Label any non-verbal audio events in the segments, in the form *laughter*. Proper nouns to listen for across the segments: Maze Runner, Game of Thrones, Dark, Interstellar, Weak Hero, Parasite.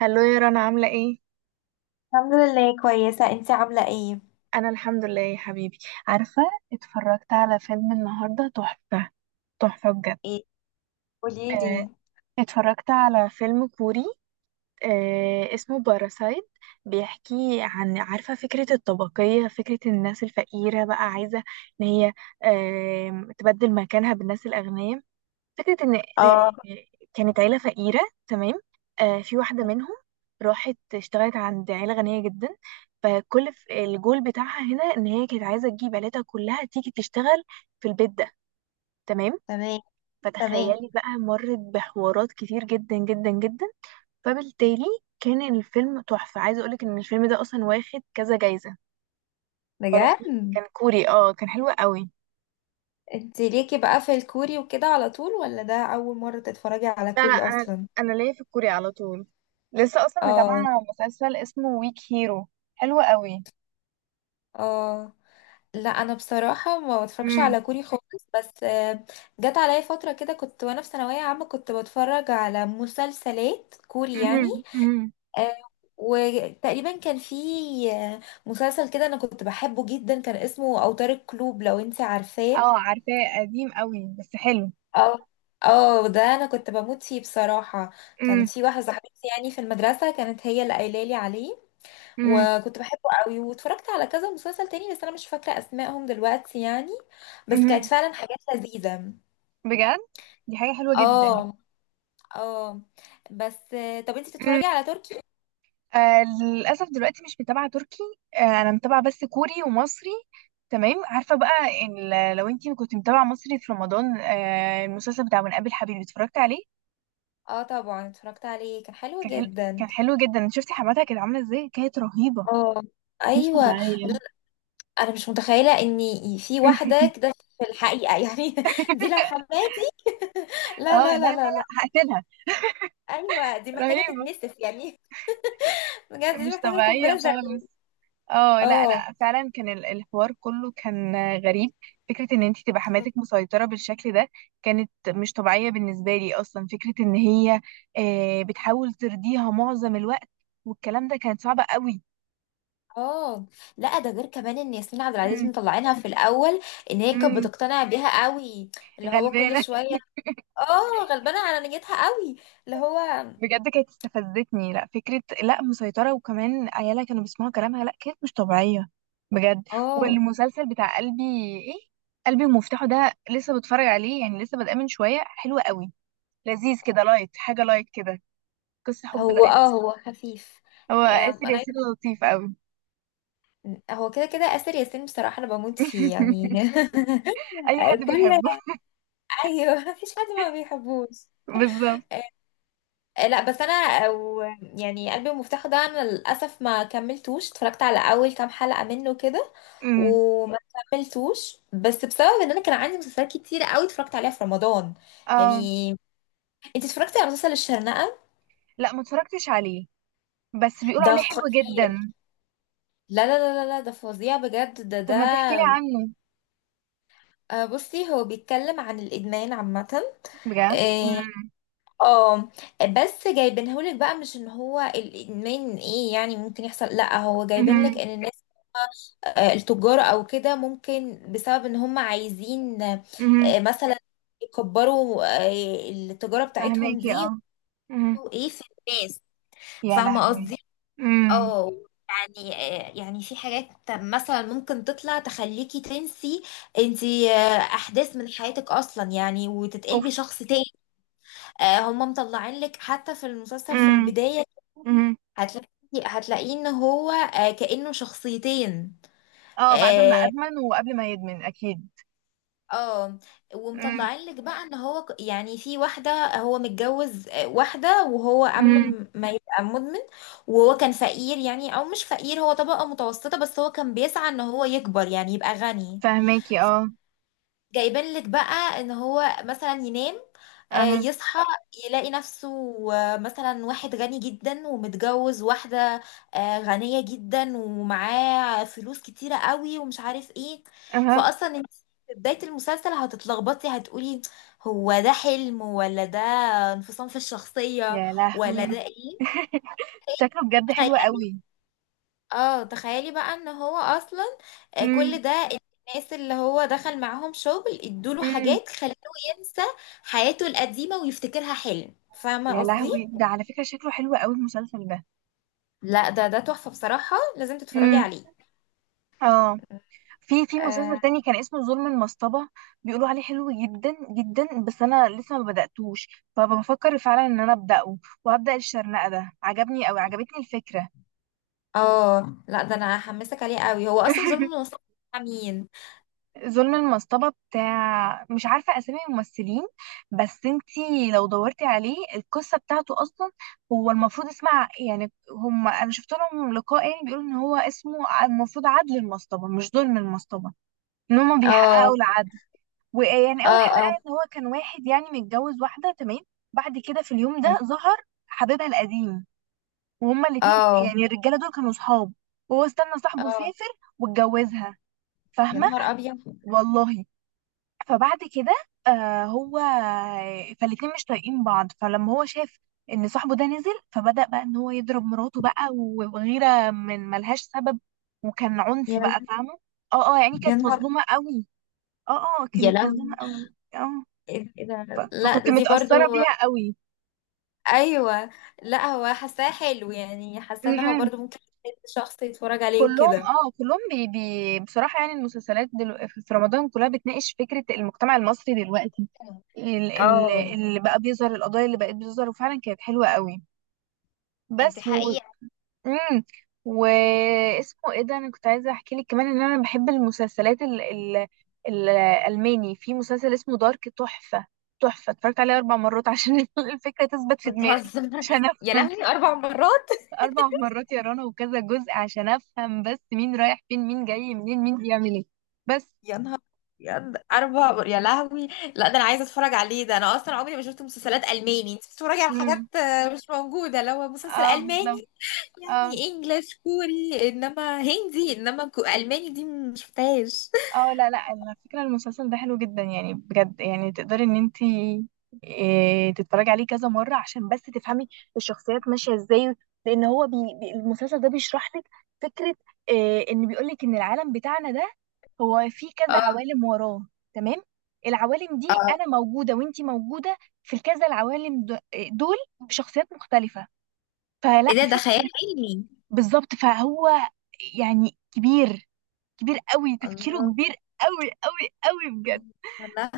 هلو يا رنا، عاملة ايه؟ الحمد لله كويسة، انتي عاملة ايه؟ أنا الحمد لله يا حبيبي. عارفة، اتفرجت على فيلم النهاردة تحفة بجد. ايه آه، قوليلي. اتفرجت على فيلم كوري. اسمه باراسايت. بيحكي عن، عارفة، فكرة الطبقية، فكرة الناس الفقيرة بقى عايزة ان هي تبدل مكانها بالناس الأغنياء. فكرة إن اه. إن كانت عيلة فقيرة، تمام. في واحدة منهم راحت اشتغلت عند عيلة غنية جدا، فكل الجول بتاعها هنا إن هي كانت عايزة تجيب عيلتها كلها تيجي تشتغل في البيت ده، تمام. تمام. تمام. فتخيلي بقى، مرت بحوارات كتير جدا. فبالتالي كان الفيلم تحفة. عايزة أقولك إن الفيلم ده أصلا واخد كذا جايزة، بجد؟ فرهيب. كان كوري، اه، كان حلو قوي. انتي ليكي بقى في الكوري وكده على طول ولا ده أول مرة تتفرجي على لا، كوري انا، أصلا؟ ليا في الكوري على طول. لسه اصلا متابعه اه مسلسل اسمه ويك هيرو، حلو قوي. اه. لا أنا بصراحة ما بتفرجش امم. على كوري خالص. بس جت عليا فترة كده كنت وأنا في ثانوية عامة كنت بتفرج على مسلسلات كوري امم. يعني. امم. آه، وتقريبا كان في آه، مسلسل كده أنا كنت بحبه جدا، كان اسمه أوتار الكلوب لو انتي عارفاه. اه، عارفاه، قديم قوي بس حلو. اه اه، ده انا كنت بموت فيه بصراحة. امم. كانت في واحدة صاحبتي يعني في المدرسة، كانت هي اللي قايله لي عليه. امم. وكنت بحبه قوي واتفرجت على كذا مسلسل تاني، بس انا مش فاكرة اسمائهم دلوقتي يعني. بس كانت امم. فعلا حاجات لذيذة. بجد، دي حاجه حلوه جدا. اه اه. بس طب انتي امم. بتتفرجي على تركي؟ للاسف دلوقتي مش متابعه تركي. انا متابعه بس كوري ومصري. تمام. عارفه بقى، إن لو انتي كنت متابعه مصري في رمضان، المسلسل بتاع من قبل حبيبي اتفرجت عليه. اه طبعا اتفرجت عليه، كان حلو كان حلو، جدا. كان حلو جدا. شفتي حماتها كانت عامله ازاي؟ كانت رهيبه، اه مش ايوه. لا، طبيعية. انا مش متخيله ان في *laughs* واحده كده في الحقيقه يعني. *laughs* دي لو حماتي *laughs* لا اه، لا لا لا لا لا لا لا. هقتلها. ايوه دي محتاجه رهيبة، تتنسف يعني. *laughs* بجد دي مش محتاجه قنبله طبيعية ذريه. خالص. اه، لا اه لا فعلا كان الحوار كله كان غريب. فكرة ان انت تبقى حماتك مسيطرة بالشكل ده كانت مش طبيعية بالنسبة لي. اصلا فكرة ان هي بتحاول ترضيها معظم الوقت والكلام ده كان صعب قوي. اه. لا ده غير كمان ان ياسمين عبد العزيز مطلعينها في الاول ان هي كانت امم. بتقتنع بيها قوي. اللي هو كل غلبانة. شويه. اه غلبانه على نيتها قوي. اللي هو بجد كانت استفزتني، لا فكرة لا مسيطرة وكمان عيالها كانوا بيسمعوا كلامها، لا كانت مش طبيعية بجد. اه. والمسلسل بتاع قلبي، ايه، قلبي ومفتاحه ده، لسه بتفرج عليه يعني، لسه بادئه من شوية. حلو قوي، لذيذ كده، لايت، حاجة لايت كده، قصة حب هو لايت. اه هو خفيف. هو آسر انا ياسين لطيف قوي. عايزة- هو كده كده اسر ياسين بصراحه انا بموت فيه يعني. *laughs* اي *laughs* حد كل. بيحبه. ايوه مفيش حد ما بيحبوش. *laughs* بالظبط. لا بس انا أو يعني قلبي المفتاح ده انا للاسف ما كملتوش، اتفرجت على اول كام حلقة منه كده أمم. وما كملتوش، بس بسبب ان انا كان عندي مسلسلات كتير قوي اتفرجت عليها في رمضان اه، يعني. انت اتفرجتي على مسلسل الشرنقة؟ لا، ما اتفرجتش عليه بس بيقولوا ده عليه حلو خطير. جدا. لا لا لا لا لا، ده فظيع بجد، ده طب ده ما تحكي لي عنه؟ بصي، هو بيتكلم عن الادمان عامة. بجد؟ إيه، اه بس جايبينهولك بقى مش ان هو الادمان ايه يعني ممكن يحصل، لا هو جايبين لك أمم. ان الناس التجار او كده ممكن بسبب ان هم عايزين، أمم. مثلا يكبروا التجارة بتاعتهم دي فهماكي، اه. امم. ويعملوا ايه في الناس. يا فاهمة لهوي. قصدي؟ امم. اه يعني يعني في حاجات مثلا ممكن تطلع تخليكي تنسي انتي احداث من حياتك اصلا يعني وتتقلبي اوف. شخص تاني. هم مطلعين لك حتى في المسلسل في امم. البداية، امم. هتلاقي هتلاقيه ان هو كأنه شخصيتين. اه، بعد ما آه، ادمن وقبل ما يدمن اكيد. اه. امم. ومطلعين لك بقى ان هو ك- يعني في واحده هو متجوز واحده وهو قبل امم. م- ما يبقى مدمن وهو كان فقير يعني او مش فقير، هو طبقه متوسطه بس هو كان بيسعى ان هو يكبر يعني يبقى غني. فهماكي، اه. جايبين لك بقى ان هو مثلا ينام اها. يصحى يلاقي نفسه مثلا واحد غني جدا ومتجوز واحدة غنية جدا ومعاه فلوس كتيرة قوي ومش عارف ايه. اها. فاصلا انت في بداية المسلسل هتتلخبطي، هتقولي هو ده حلم ولا ده انفصام في الشخصية يا ولا لهوي. ده ايه. شكله بجد حلو تخيلي. قوي. اه تخيلي بقى ان هو اصلا امم. كل ده الناس اللي هو دخل معاهم شغل ادوله امم. حاجات خلوه ينسى حياته القديمة ويفتكرها حلم. فاهمة يا قصدي؟ لهوي، ده على فكرة شكله حلو قوي المسلسل ده. لا ده ده تحفة بصراحة، لازم تتفرجي امم. عليه. اه. في مسلسل اه تاني كان اسمه ظلم المصطبة، بيقولوا عليه حلو جدا جدا بس انا لسه ما بدأتوش، فبفكر فعلا ان انا أبدأه. وهبدأ الشرنقة ده، عجبني او عجبتني الفكرة. لا ده انا هحمسك عليه قوي. هو اصلا ظلم المصنف بتاع مين؟ ظلم المصطبة، بتاع، مش عارفة اسامي الممثلين، بس انتي لو دورتي عليه القصة بتاعته اصلا. هو المفروض اسمها، يعني هم انا شفت لهم لقاء يعني بيقولوا ان هو اسمه المفروض عدل المصطبة مش ظلم المصطبة، ان هم اه بيحققوا العدل. ويعني اول اه حلقه، اه ان هو كان واحد يعني متجوز واحده، تمام. بعد كده في اليوم ده ظهر حبيبها القديم، وهما الاتنين، اه يعني الرجاله دول كانوا صحاب، وهو استنى صاحبه اه. سافر واتجوزها، يا فاهمه. نهار ابيض. والله. فبعد كده، آه هو، فالاتنين مش طايقين بعض. فلما هو شاف ان صاحبه ده نزل، فبدأ بقى ان هو يضرب مراته بقى وغيره من ملهاش سبب، وكان عنف يا بقى، فاهمه. اه، اه يعني يا كانت نهار. مظلومه قوي. اه، اه يا كانت لهوي. مظلومه قوي. اه. ايه ده؟ إيه ده؟ لا فكنت ده دي متأثرة برضو. بيها قوي. ايوه. لا هو حاساه حلو يعني، حاسه ان هو م-م. برضو ممكن شخص يتفرج عليه كلهم، وكده. اه كلهم بي بي بصراحة، يعني المسلسلات في رمضان كلها بتناقش فكرة المجتمع المصري دلوقتي، اه اللي بقى بيظهر، القضايا اللي بقت بتظهر، وفعلا كانت حلوة قوي. انت بس و... حقيقة. مم. واسمه ايه ده، انا كنت عايزة احكي لك كمان ان انا بحب المسلسلات الألماني. في مسلسل اسمه دارك، تحفة، تحفة. اتفرجت عليه 4 مرات عشان *laughs* الفكرة تثبت في دماغي، بتهزر؟ عشان *laughs* يا أفهم. لهوي، اربع مرات. 4 مرات يا رنا، وكذا جزء، عشان أفهم بس مين رايح فين، مين جاي منين، مين بيعمل إيه. بس. يا نهار أبيض، اربع مر-، يا لهوي. لا ده انا عايزه اتفرج عليه، ده انا اصلا عمري ما شفت مسلسلات الماني. انت بتتفرجي على حاجات امم. مش موجوده، لو مسلسل اه بالظبط. الماني اه، يعني. انجلش، كوري، انما هندي، انما كو- الماني دي ما شفتهاش. اه لا لا، على فكرة المسلسل ده حلو جدا يعني بجد، يعني تقدري ان انتي، إيه، تتفرجي عليه كذا مرة عشان بس تفهمي الشخصيات ماشية ازاي. لان هو المسلسل ده بيشرح لك فكرة، إيه، ان بيقولك ان العالم بتاعنا ده هو فيه كذا اه عوالم وراه، تمام. العوالم دي اه. انا موجودة وانتي موجودة في الكذا دول بشخصيات مختلفة، فلا ايه ده؟ ده خيال فكرة. علمي؟ بالظبط. فهو يعني كبير، كبير قوي تفكيره الله. كبير قوي بجد. والله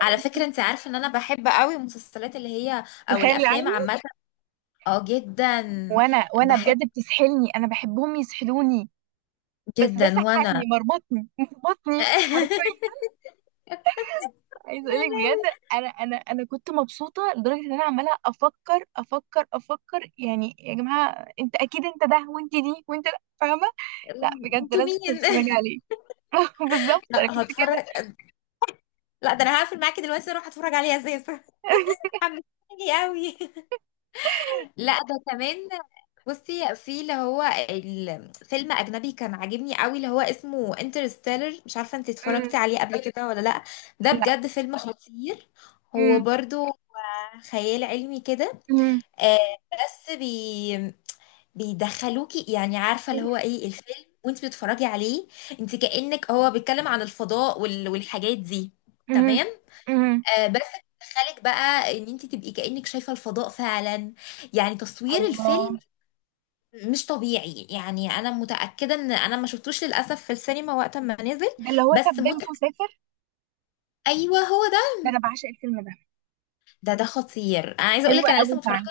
على فكرة انت عارفة ان انا بحب قوي المسلسلات اللي هي او الخيال الافلام العلمي، عامة. اه جدا. وانا بحب بجد بتسحلني، انا بحبهم يسحلوني، بس ده جدا. سحلني، وانا مربطني حرفيا. *laughs* عايز اقولك بجد، انا كنت مبسوطه لدرجه ان انا عماله افكر يعني، يا جماعه، انت اكيد انت ده وانت دي وانت ده، فاهمه. لا بجد انتوا لازم مين؟ تتفرجي عليه. *laughs* بالظبط، انا لا كنت كده. هتفرج. لا ده انا هقفل معاكي دلوقتي اروح اتفرج عليها زي. *laughs* حمستني *laughs* قوي. لا ده كمان. بصي في اللي هو الفيلم اجنبي كان عاجبني قوي، اللي هو اسمه انترستيلر، مش عارفه انت اتفرجتي أمم. عليه قبل كده ولا لا. ده لا. بجد فيلم خطير. هو أمم. برضو خيال علمي كده. أمم. آه بس بي بيدخلوكي يعني، عارفه اللي هو أمم. ايه الفيلم وانت بتتفرجي عليه، انت كأنك هو بيتكلم عن الفضاء وال... والحاجات دي. أمم. تمام. أمم. آه بس بيدخلك بقى ان انت تبقي كأنك شايفه الفضاء فعلا. يعني تصوير الله. الفيلم مش طبيعي يعني. انا متأكده ان انا ما شفتوش للاسف في السينما وقت ما نزل. ده اللي هو ساب بس مت-، بنته وسافر؟ ايوه هو ده. ده انا بعشق الفيلم ده، ده ده خطير، انا عايزه اقول حلو لك انا قوي لسه متفرجه فعلا.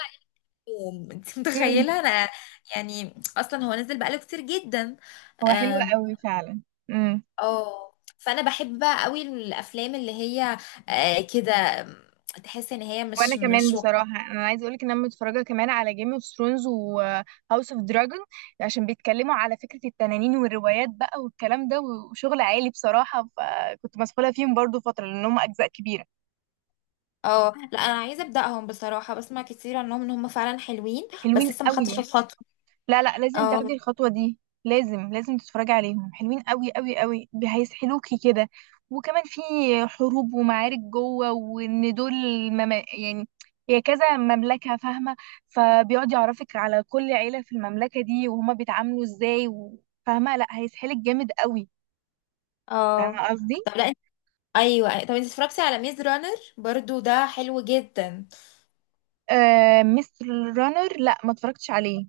يوم. *laughs* انت امم. متخيله انا يعني اصلا هو نزل بقاله كتير جدا. هو حلو اه. قوي فعلا. امم. آه. فانا بحب بقى قوي الافلام اللي هي آه كده، آم، تحس ان هي وانا مش كمان مش وق-. بصراحه، انا عايزه اقول لك ان انا متفرجه كمان على جيم اوف ثرونز وهاوس اوف دراجون، عشان بيتكلموا على فكره التنانين والروايات بقى والكلام ده، وشغل عالي بصراحه، فكنت مسحوله فيهم برضو فتره لان هم اجزاء كبيره. اه لا انا عايزه ابداهم بصراحه، بسمع كتير عنهم ان هم فعلا حلوين حلوين بس لسه ما قوي. خدتش الخطوه. لا لازم اه تاخدي الخطوة دي، لازم تتفرجي عليهم، حلوين قوي هيسحلوكي كده. وكمان في حروب ومعارك جوه، وان دول، مم، يعني هي كذا مملكة، فاهمة، فبيقعد يعرفك على كل عيلة في المملكة دي وهما بيتعاملوا ازاي فاهمة، لا هيسحلك جامد قوي. اه. فاهمة قصدي. طب لا انت-، ايوه طب انت اتفرجتي على ميز رانر؟ برضو ده حلو جدا. آه مستر رانر، لا ما اتفرجتش عليه.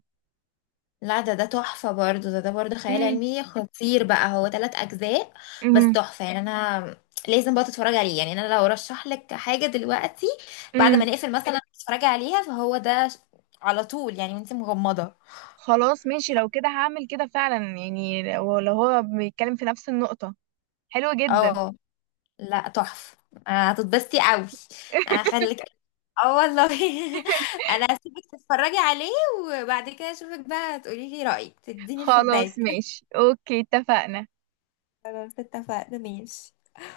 لا ده ده تحفة برضه، ده ده برضه خيال امم. علمي خطير بقى، هو ثلاث أجزاء بس امم. تحفة يعني. أنا لازم بقى تتفرج عليه يعني. أنا لو رشح لك حاجة دلوقتي بعد ما امم. نقفل مثلا تتفرجي عليها، فهو ده ش- على طول يعني وانت مغمضة. خلاص ماشي، لو كده هعمل كده فعلا يعني، لو هو بيتكلم في نفس النقطة. حلوة جدا. اه لا تحفة. هتتبسطي قوي، هخليك. اه والله. *laughs* *laughs* انا هسيبك تتفرجي عليه وبعد كده اشوفك بقى تقولي لي رأيك، تديني خلاص الفيدباك. ماشي، اوكي، اتفقنا. خلاص اتفقنا ماشي.